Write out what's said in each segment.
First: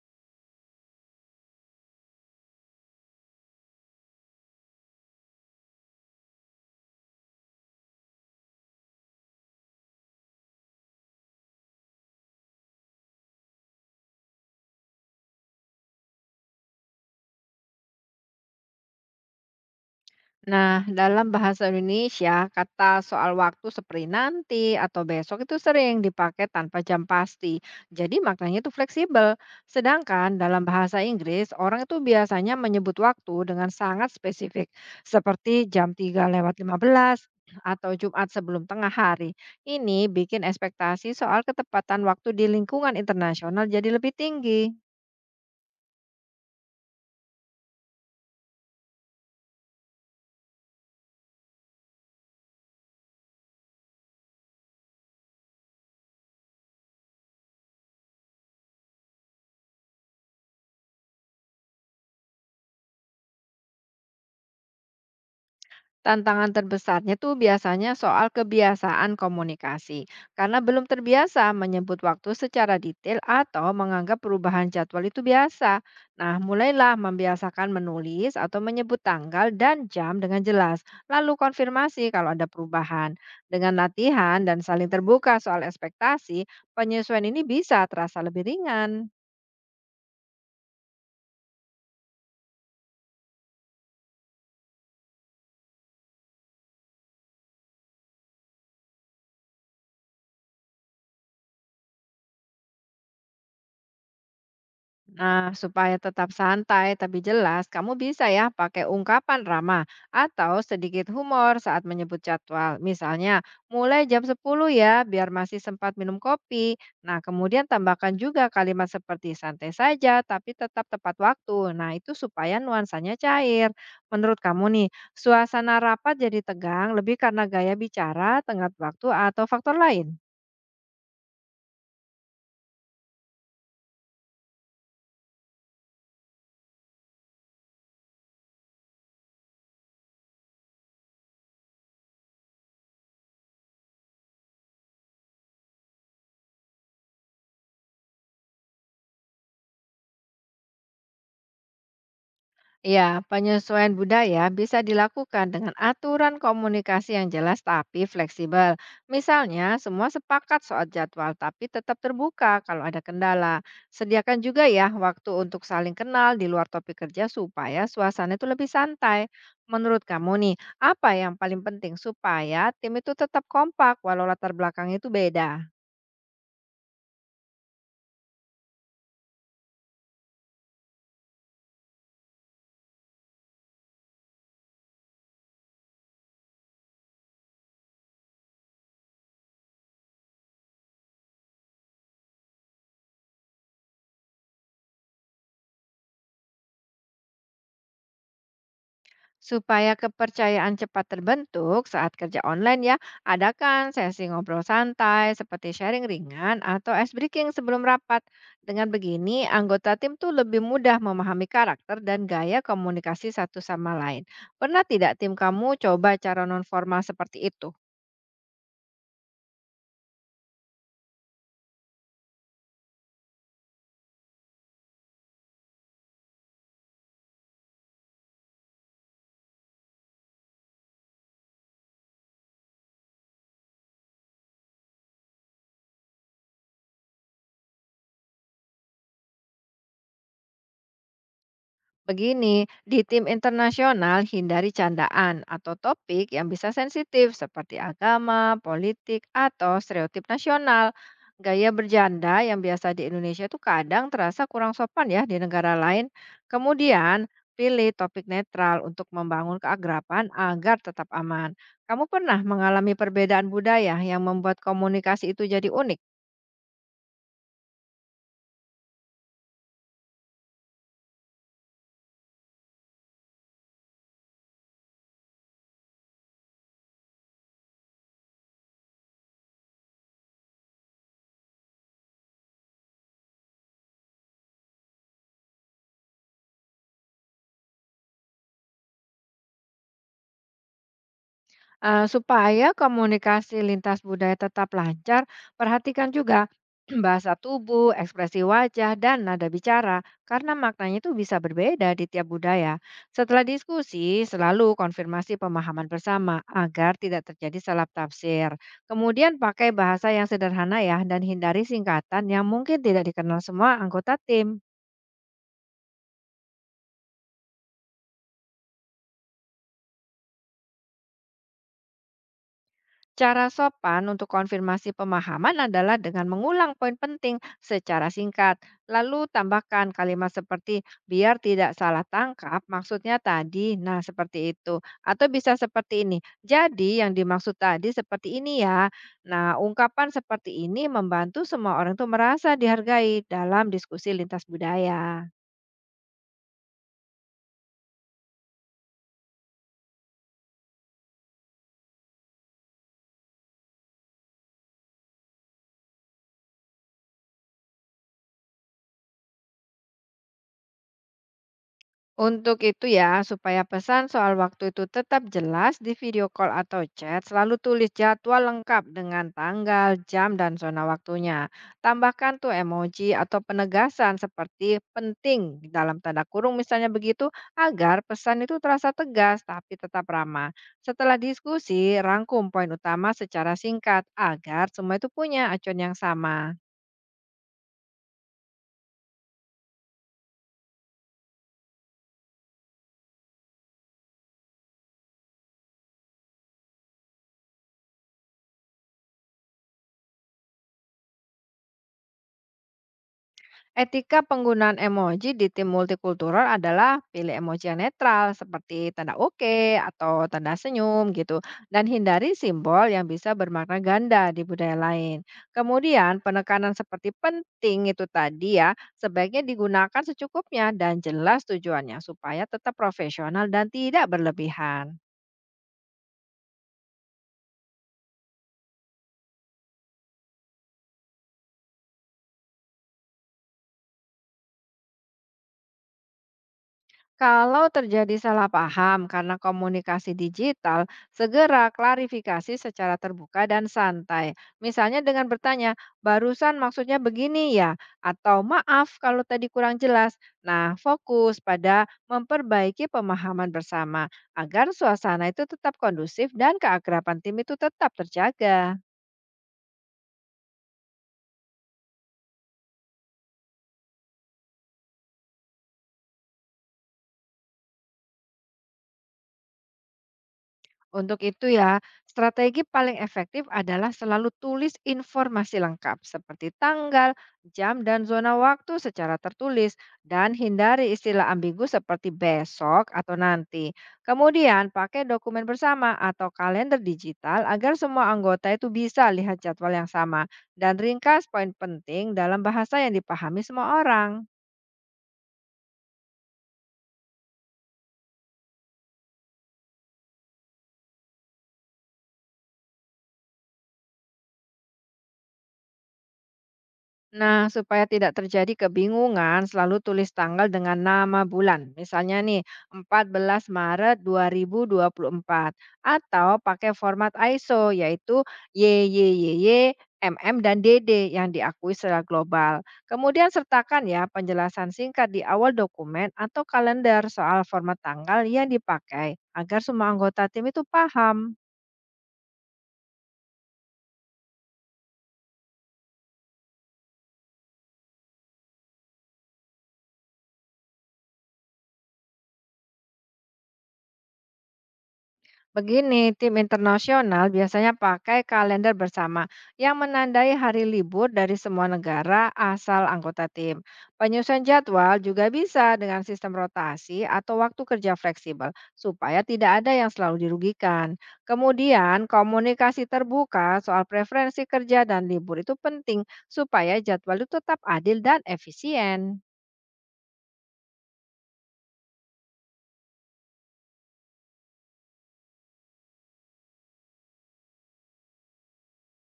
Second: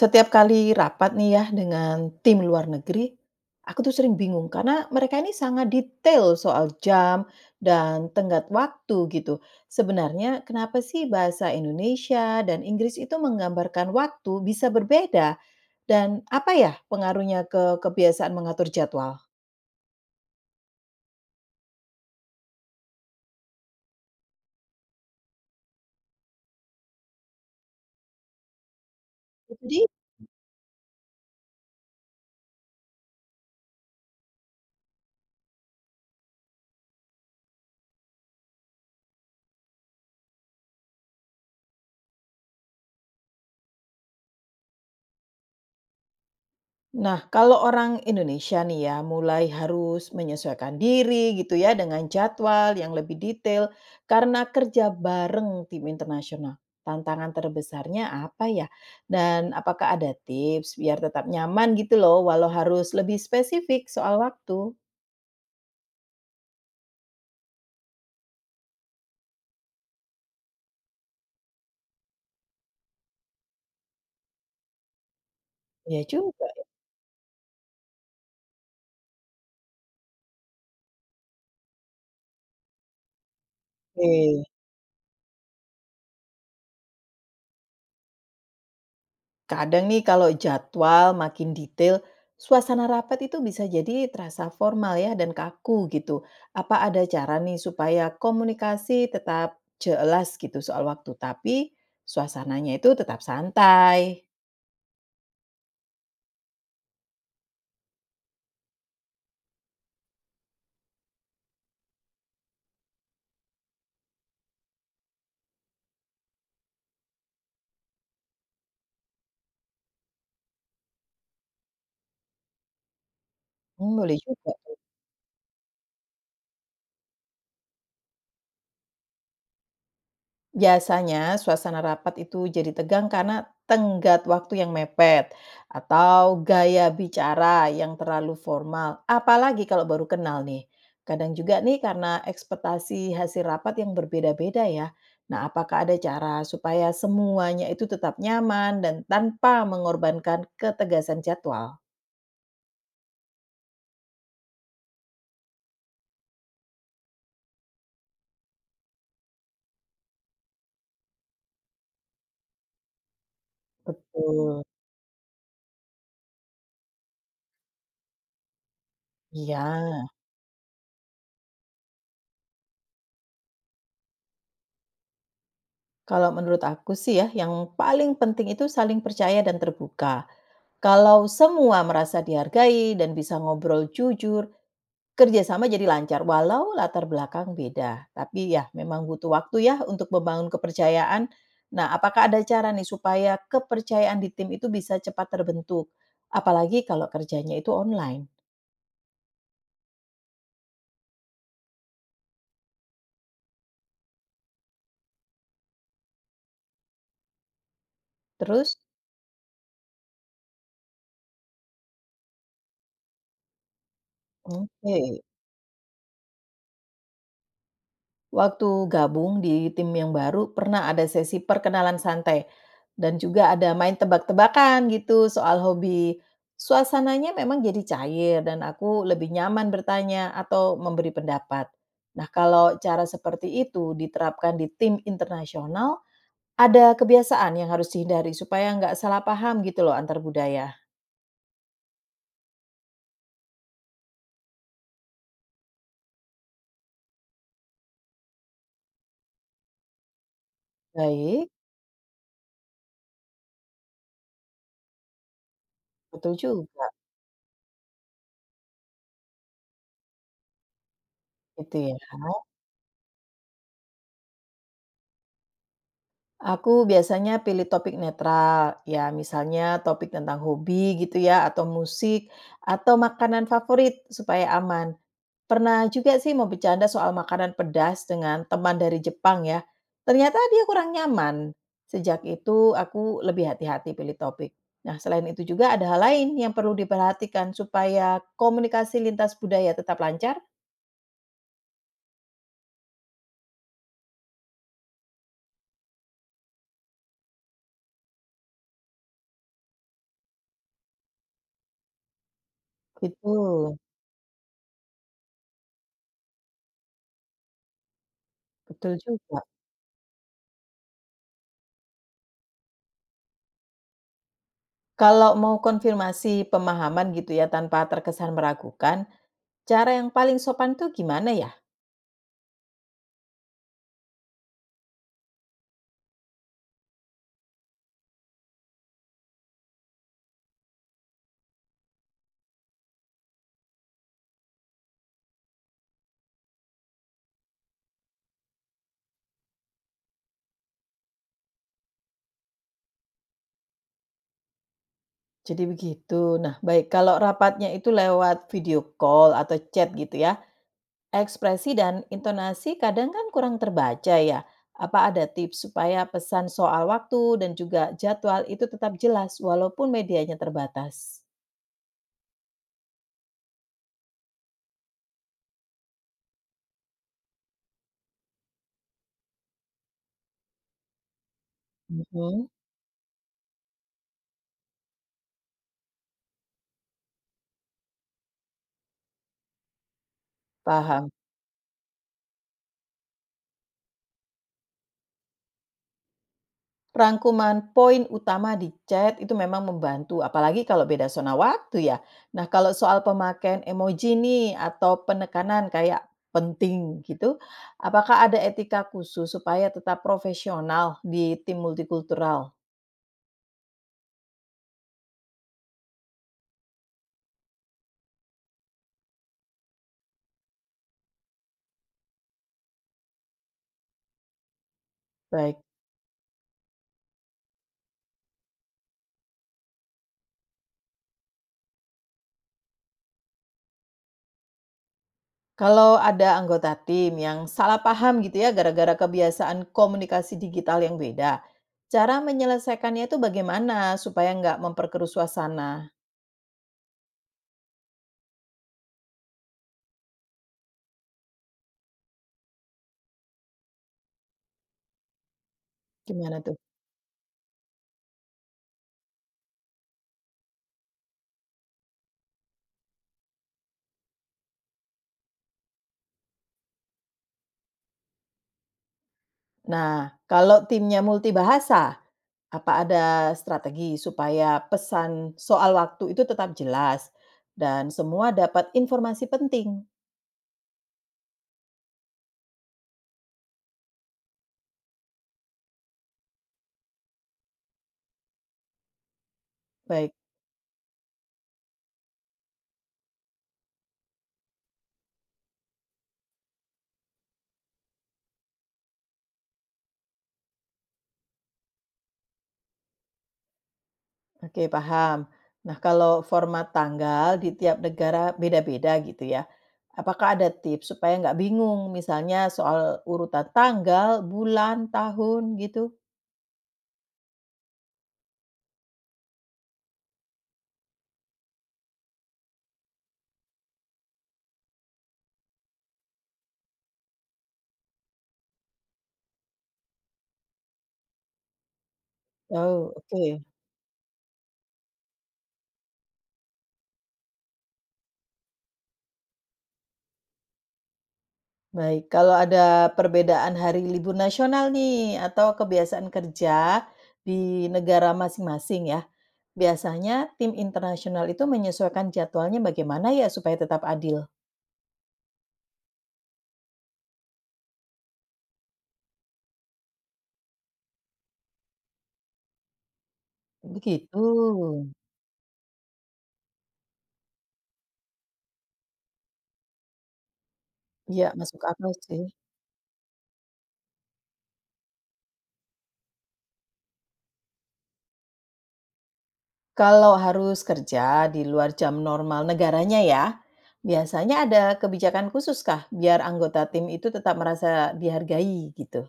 Setiap kali rapat nih ya dengan tim luar negeri, aku tuh sering bingung karena mereka ini sangat detail soal jam dan tenggat waktu gitu. Sebenarnya kenapa sih bahasa Indonesia dan Inggris itu menggambarkan waktu bisa berbeda dan apa ya pengaruhnya ke kebiasaan mengatur jadwal? Nah, dalam bahasa Indonesia, kata soal waktu seperti nanti atau besok itu sering dipakai tanpa jam pasti. Jadi maknanya itu fleksibel. Jadi. Sedangkan dalam bahasa Inggris, orang itu biasanya menyebut waktu dengan sangat spesifik, seperti jam 3 lewat 15 atau Jumat sebelum tengah hari. Ini bikin ekspektasi soal ketepatan waktu di lingkungan internasional jadi lebih tinggi. Nah, kalau orang Indonesia nih ya, mulai harus menyesuaikan diri gitu ya dengan jadwal yang lebih detail karena kerja bareng tim internasional. Tantangan terbesarnya apa ya? Dan apakah ada tips biar tetap nyaman gitu loh, walau harus lebih spesifik soal waktu? Tantangan terbesarnya tuh biasanya soal kebiasaan komunikasi, karena belum terbiasa menyebut waktu secara detail atau menganggap perubahan jadwal itu biasa. Ya Nah, juga. mulailah membiasakan menulis atau menyebut tanggal dan jam dengan jelas, lalu konfirmasi kalau ada perubahan. Dengan latihan Oke. dan saling terbuka soal ekspektasi, penyesuaian ini bisa terasa lebih ringan. Kadang nih kalau jadwal makin detail, suasana rapat itu bisa jadi terasa formal ya dan kaku gitu. Apa ada cara nih supaya komunikasi tetap jelas gitu soal waktu, tapi suasananya itu tetap santai? Nah, supaya tetap santai tapi jelas, kamu bisa ya pakai ungkapan ramah atau sedikit humor saat menyebut jadwal. Misalnya, mulai jam 10 ya, biar masih sempat minum kopi. Nah, kemudian tambahkan juga kalimat seperti santai saja tapi tetap tepat waktu. Nah, itu supaya nuansanya cair. Hmm, boleh Menurut juga. kamu nih, suasana rapat jadi tegang lebih karena gaya bicara, tenggat waktu, atau faktor lain? Biasanya suasana rapat itu jadi tegang karena tenggat waktu yang mepet atau gaya bicara yang terlalu formal, apalagi kalau baru kenal nih. Kadang juga nih karena ekspektasi hasil rapat yang berbeda-beda ya. Nah, apakah ada cara supaya semuanya itu tetap nyaman dan tanpa mengorbankan ketegasan jadwal? Ya, penyesuaian budaya bisa dilakukan dengan aturan komunikasi yang jelas tapi fleksibel. Misalnya, semua sepakat soal jadwal tapi tetap terbuka kalau ada kendala. Sediakan Betul. juga ya waktu untuk saling kenal di luar topik kerja supaya suasana itu lebih santai. Iya, Menurut kamu nih, apa yang paling penting supaya tim itu tetap kompak walau latar belakang itu beda? kalau menurut aku sih ya, yang paling penting itu saling percaya dan terbuka. Kalau semua merasa dihargai dan bisa ngobrol jujur, kerjasama jadi lancar walau latar belakang beda. Tapi ya memang butuh waktu ya untuk membangun kepercayaan. Nah, apakah ada cara nih supaya kepercayaan di tim itu bisa cepat terbentuk? Apalagi kalau kerjanya itu online. Supaya kepercayaan cepat terbentuk saat kerja online ya, adakan sesi ngobrol santai seperti sharing ringan atau ice breaking sebelum rapat. Terus, Dengan begini, anggota tim tuh lebih mudah memahami karakter dan gaya komunikasi satu sama lain. Pernah tidak oke. tim kamu coba cara non formal seperti itu? Waktu gabung di tim yang baru, pernah ada sesi perkenalan santai dan juga ada main tebak-tebakan gitu soal hobi. Suasananya memang jadi cair dan aku lebih nyaman bertanya atau memberi pendapat. Nah, kalau cara seperti itu diterapkan di tim internasional, ada kebiasaan yang harus dihindari supaya nggak salah paham gitu loh antar budaya. Begini, di tim internasional hindari candaan atau topik yang bisa sensitif seperti agama, politik, atau stereotip nasional. Baik, Gaya bercanda yang biasa di Indonesia itu kadang terasa kurang sopan ya di negara lain. betul juga, Kemudian, pilih topik netral untuk membangun keagrapan agar tetap aman. gitu ya. Kamu pernah mengalami perbedaan budaya yang membuat komunikasi itu jadi unik? Aku biasanya pilih topik netral, ya misalnya topik tentang hobi gitu ya, atau musik, atau makanan favorit supaya aman. Pernah juga sih mau bercanda soal makanan pedas dengan teman dari Jepang ya. Ternyata dia kurang nyaman. Sejak itu aku lebih hati-hati pilih topik. Nah, selain itu juga ada hal lain yang perlu diperhatikan supaya komunikasi lintas budaya tetap lancar. Supaya komunikasi lintas budaya tetap lancar, perhatikan juga bahasa tubuh, ekspresi wajah, dan nada bicara, karena maknanya itu bisa berbeda di tiap budaya. Itu Setelah diskusi, selalu konfirmasi pemahaman bersama agar tidak terjadi salah tafsir. betul Kemudian juga. pakai bahasa yang sederhana ya, dan hindari singkatan yang mungkin tidak dikenal semua anggota tim. Kalau mau konfirmasi pemahaman gitu ya tanpa terkesan meragukan, cara yang paling sopan tuh gimana ya? Cara sopan untuk konfirmasi pemahaman adalah dengan mengulang poin penting secara singkat, lalu tambahkan kalimat seperti biar tidak salah tangkap maksudnya tadi. Nah, seperti itu. Atau bisa seperti ini. Jadi yang dimaksud tadi seperti ini ya. Nah, ungkapan seperti ini membantu semua orang itu merasa dihargai dalam diskusi lintas budaya. Jadi begitu. Nah, baik kalau rapatnya itu lewat video call atau chat gitu ya, ekspresi dan intonasi kadang kan kurang terbaca ya. Apa ada tips supaya pesan soal waktu dan juga jadwal itu tetap jelas walaupun medianya terbatas? Untuk itu ya, supaya pesan soal waktu itu tetap jelas di video call atau chat, selalu tulis jadwal lengkap dengan tanggal, jam, dan zona waktunya. Tambahkan Mhm, tuh emoji atau penegasan seperti penting dalam tanda kurung misalnya begitu, agar pesan itu terasa tegas tapi tetap ramah. paham. Setelah diskusi, rangkum poin utama secara singkat agar semua itu punya acuan yang sama. Rangkuman poin utama di chat itu memang membantu, apalagi kalau beda zona waktu ya. Nah, kalau soal pemakaian emoji nih atau penekanan kayak penting gitu, apakah ada etika khusus supaya tetap profesional di tim multikultural? Etika penggunaan emoji di tim multikultural adalah pilih emoji yang netral seperti tanda oke atau tanda senyum gitu dan hindari simbol yang bisa bermakna ganda di budaya lain. Baik. Kemudian penekanan seperti penting itu tadi ya sebaiknya digunakan secukupnya dan jelas tujuannya supaya tetap profesional dan tidak berlebihan. Kalau ada anggota tim yang salah paham gitu ya gara-gara kebiasaan komunikasi digital yang beda, cara menyelesaikannya itu bagaimana supaya nggak memperkeruh suasana? Kalau terjadi salah paham karena komunikasi digital, segera klarifikasi secara terbuka dan santai. Misalnya dengan bertanya, Gimana tuh? barusan maksudnya begini ya, atau maaf kalau tadi kurang jelas. Nah, fokus pada memperbaiki pemahaman bersama agar suasana itu tetap kondusif dan keakraban tim itu tetap terjaga. Nah, kalau timnya multibahasa, apa ada strategi supaya pesan soal waktu itu tetap jelas dan semua dapat informasi penting? Untuk itu ya, strategi paling efektif adalah selalu tulis informasi lengkap seperti tanggal, jam, dan zona waktu secara tertulis Baik, dan hindari istilah ambigu seperti besok atau nanti. Kemudian pakai dokumen bersama atau kalender digital agar semua anggota itu bisa lihat jadwal yang sama dan ringkas poin penting dalam bahasa yang dipahami semua orang. oke, paham. Nah, kalau format tanggal di tiap negara beda-beda gitu ya. Apakah ada tips supaya nggak bingung misalnya soal urutan tanggal, bulan, tahun gitu? Nah, supaya tidak terjadi kebingungan, selalu tulis tanggal dengan nama bulan. Misalnya nih, 14 Maret 2024 atau pakai format ISO yaitu YYYY, MM dan DD yang diakui secara global. Oh, oke. Kemudian sertakan ya penjelasan singkat di awal dokumen atau kalender soal format tanggal yang dipakai agar semua anggota tim itu paham. Baik, kalau ada perbedaan hari libur nasional nih atau kebiasaan kerja di negara masing-masing ya. Biasanya tim internasional itu menyesuaikan jadwalnya bagaimana ya supaya tetap adil? Begini, tim internasional biasanya pakai kalender bersama yang menandai hari libur dari semua negara asal anggota tim. Begitu. Penyusun jadwal juga bisa dengan sistem rotasi atau waktu kerja fleksibel supaya tidak ada yang selalu dirugikan. Iya, masuk akal Kemudian, sih. komunikasi terbuka soal preferensi kerja dan libur itu penting supaya jadwal itu tetap adil dan efisien. Kalau harus kerja di luar jam normal negaranya ya, biasanya ada kebijakan khusus kah biar anggota tim itu tetap merasa dihargai gitu?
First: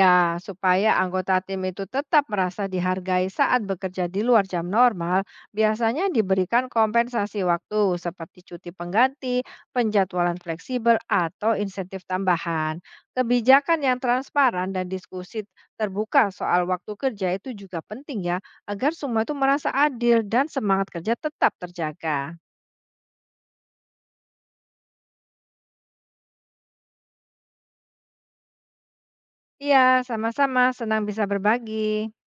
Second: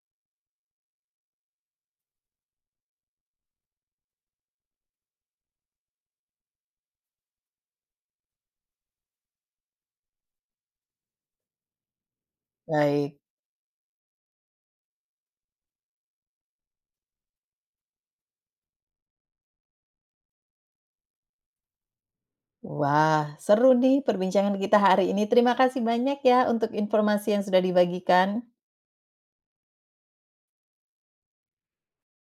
Ya, supaya anggota tim itu tetap merasa dihargai saat bekerja di luar jam normal, biasanya diberikan kompensasi waktu seperti cuti pengganti, penjadwalan fleksibel, atau insentif tambahan. Baik. Kebijakan yang transparan dan diskusi terbuka soal waktu kerja itu juga penting ya, agar semua itu merasa adil dan semangat kerja tetap terjaga. Wah, seru nih perbincangan kita hari ini. Terima kasih banyak ya untuk informasi yang sudah dibagikan. Iya, sama-sama, senang bisa berbagi.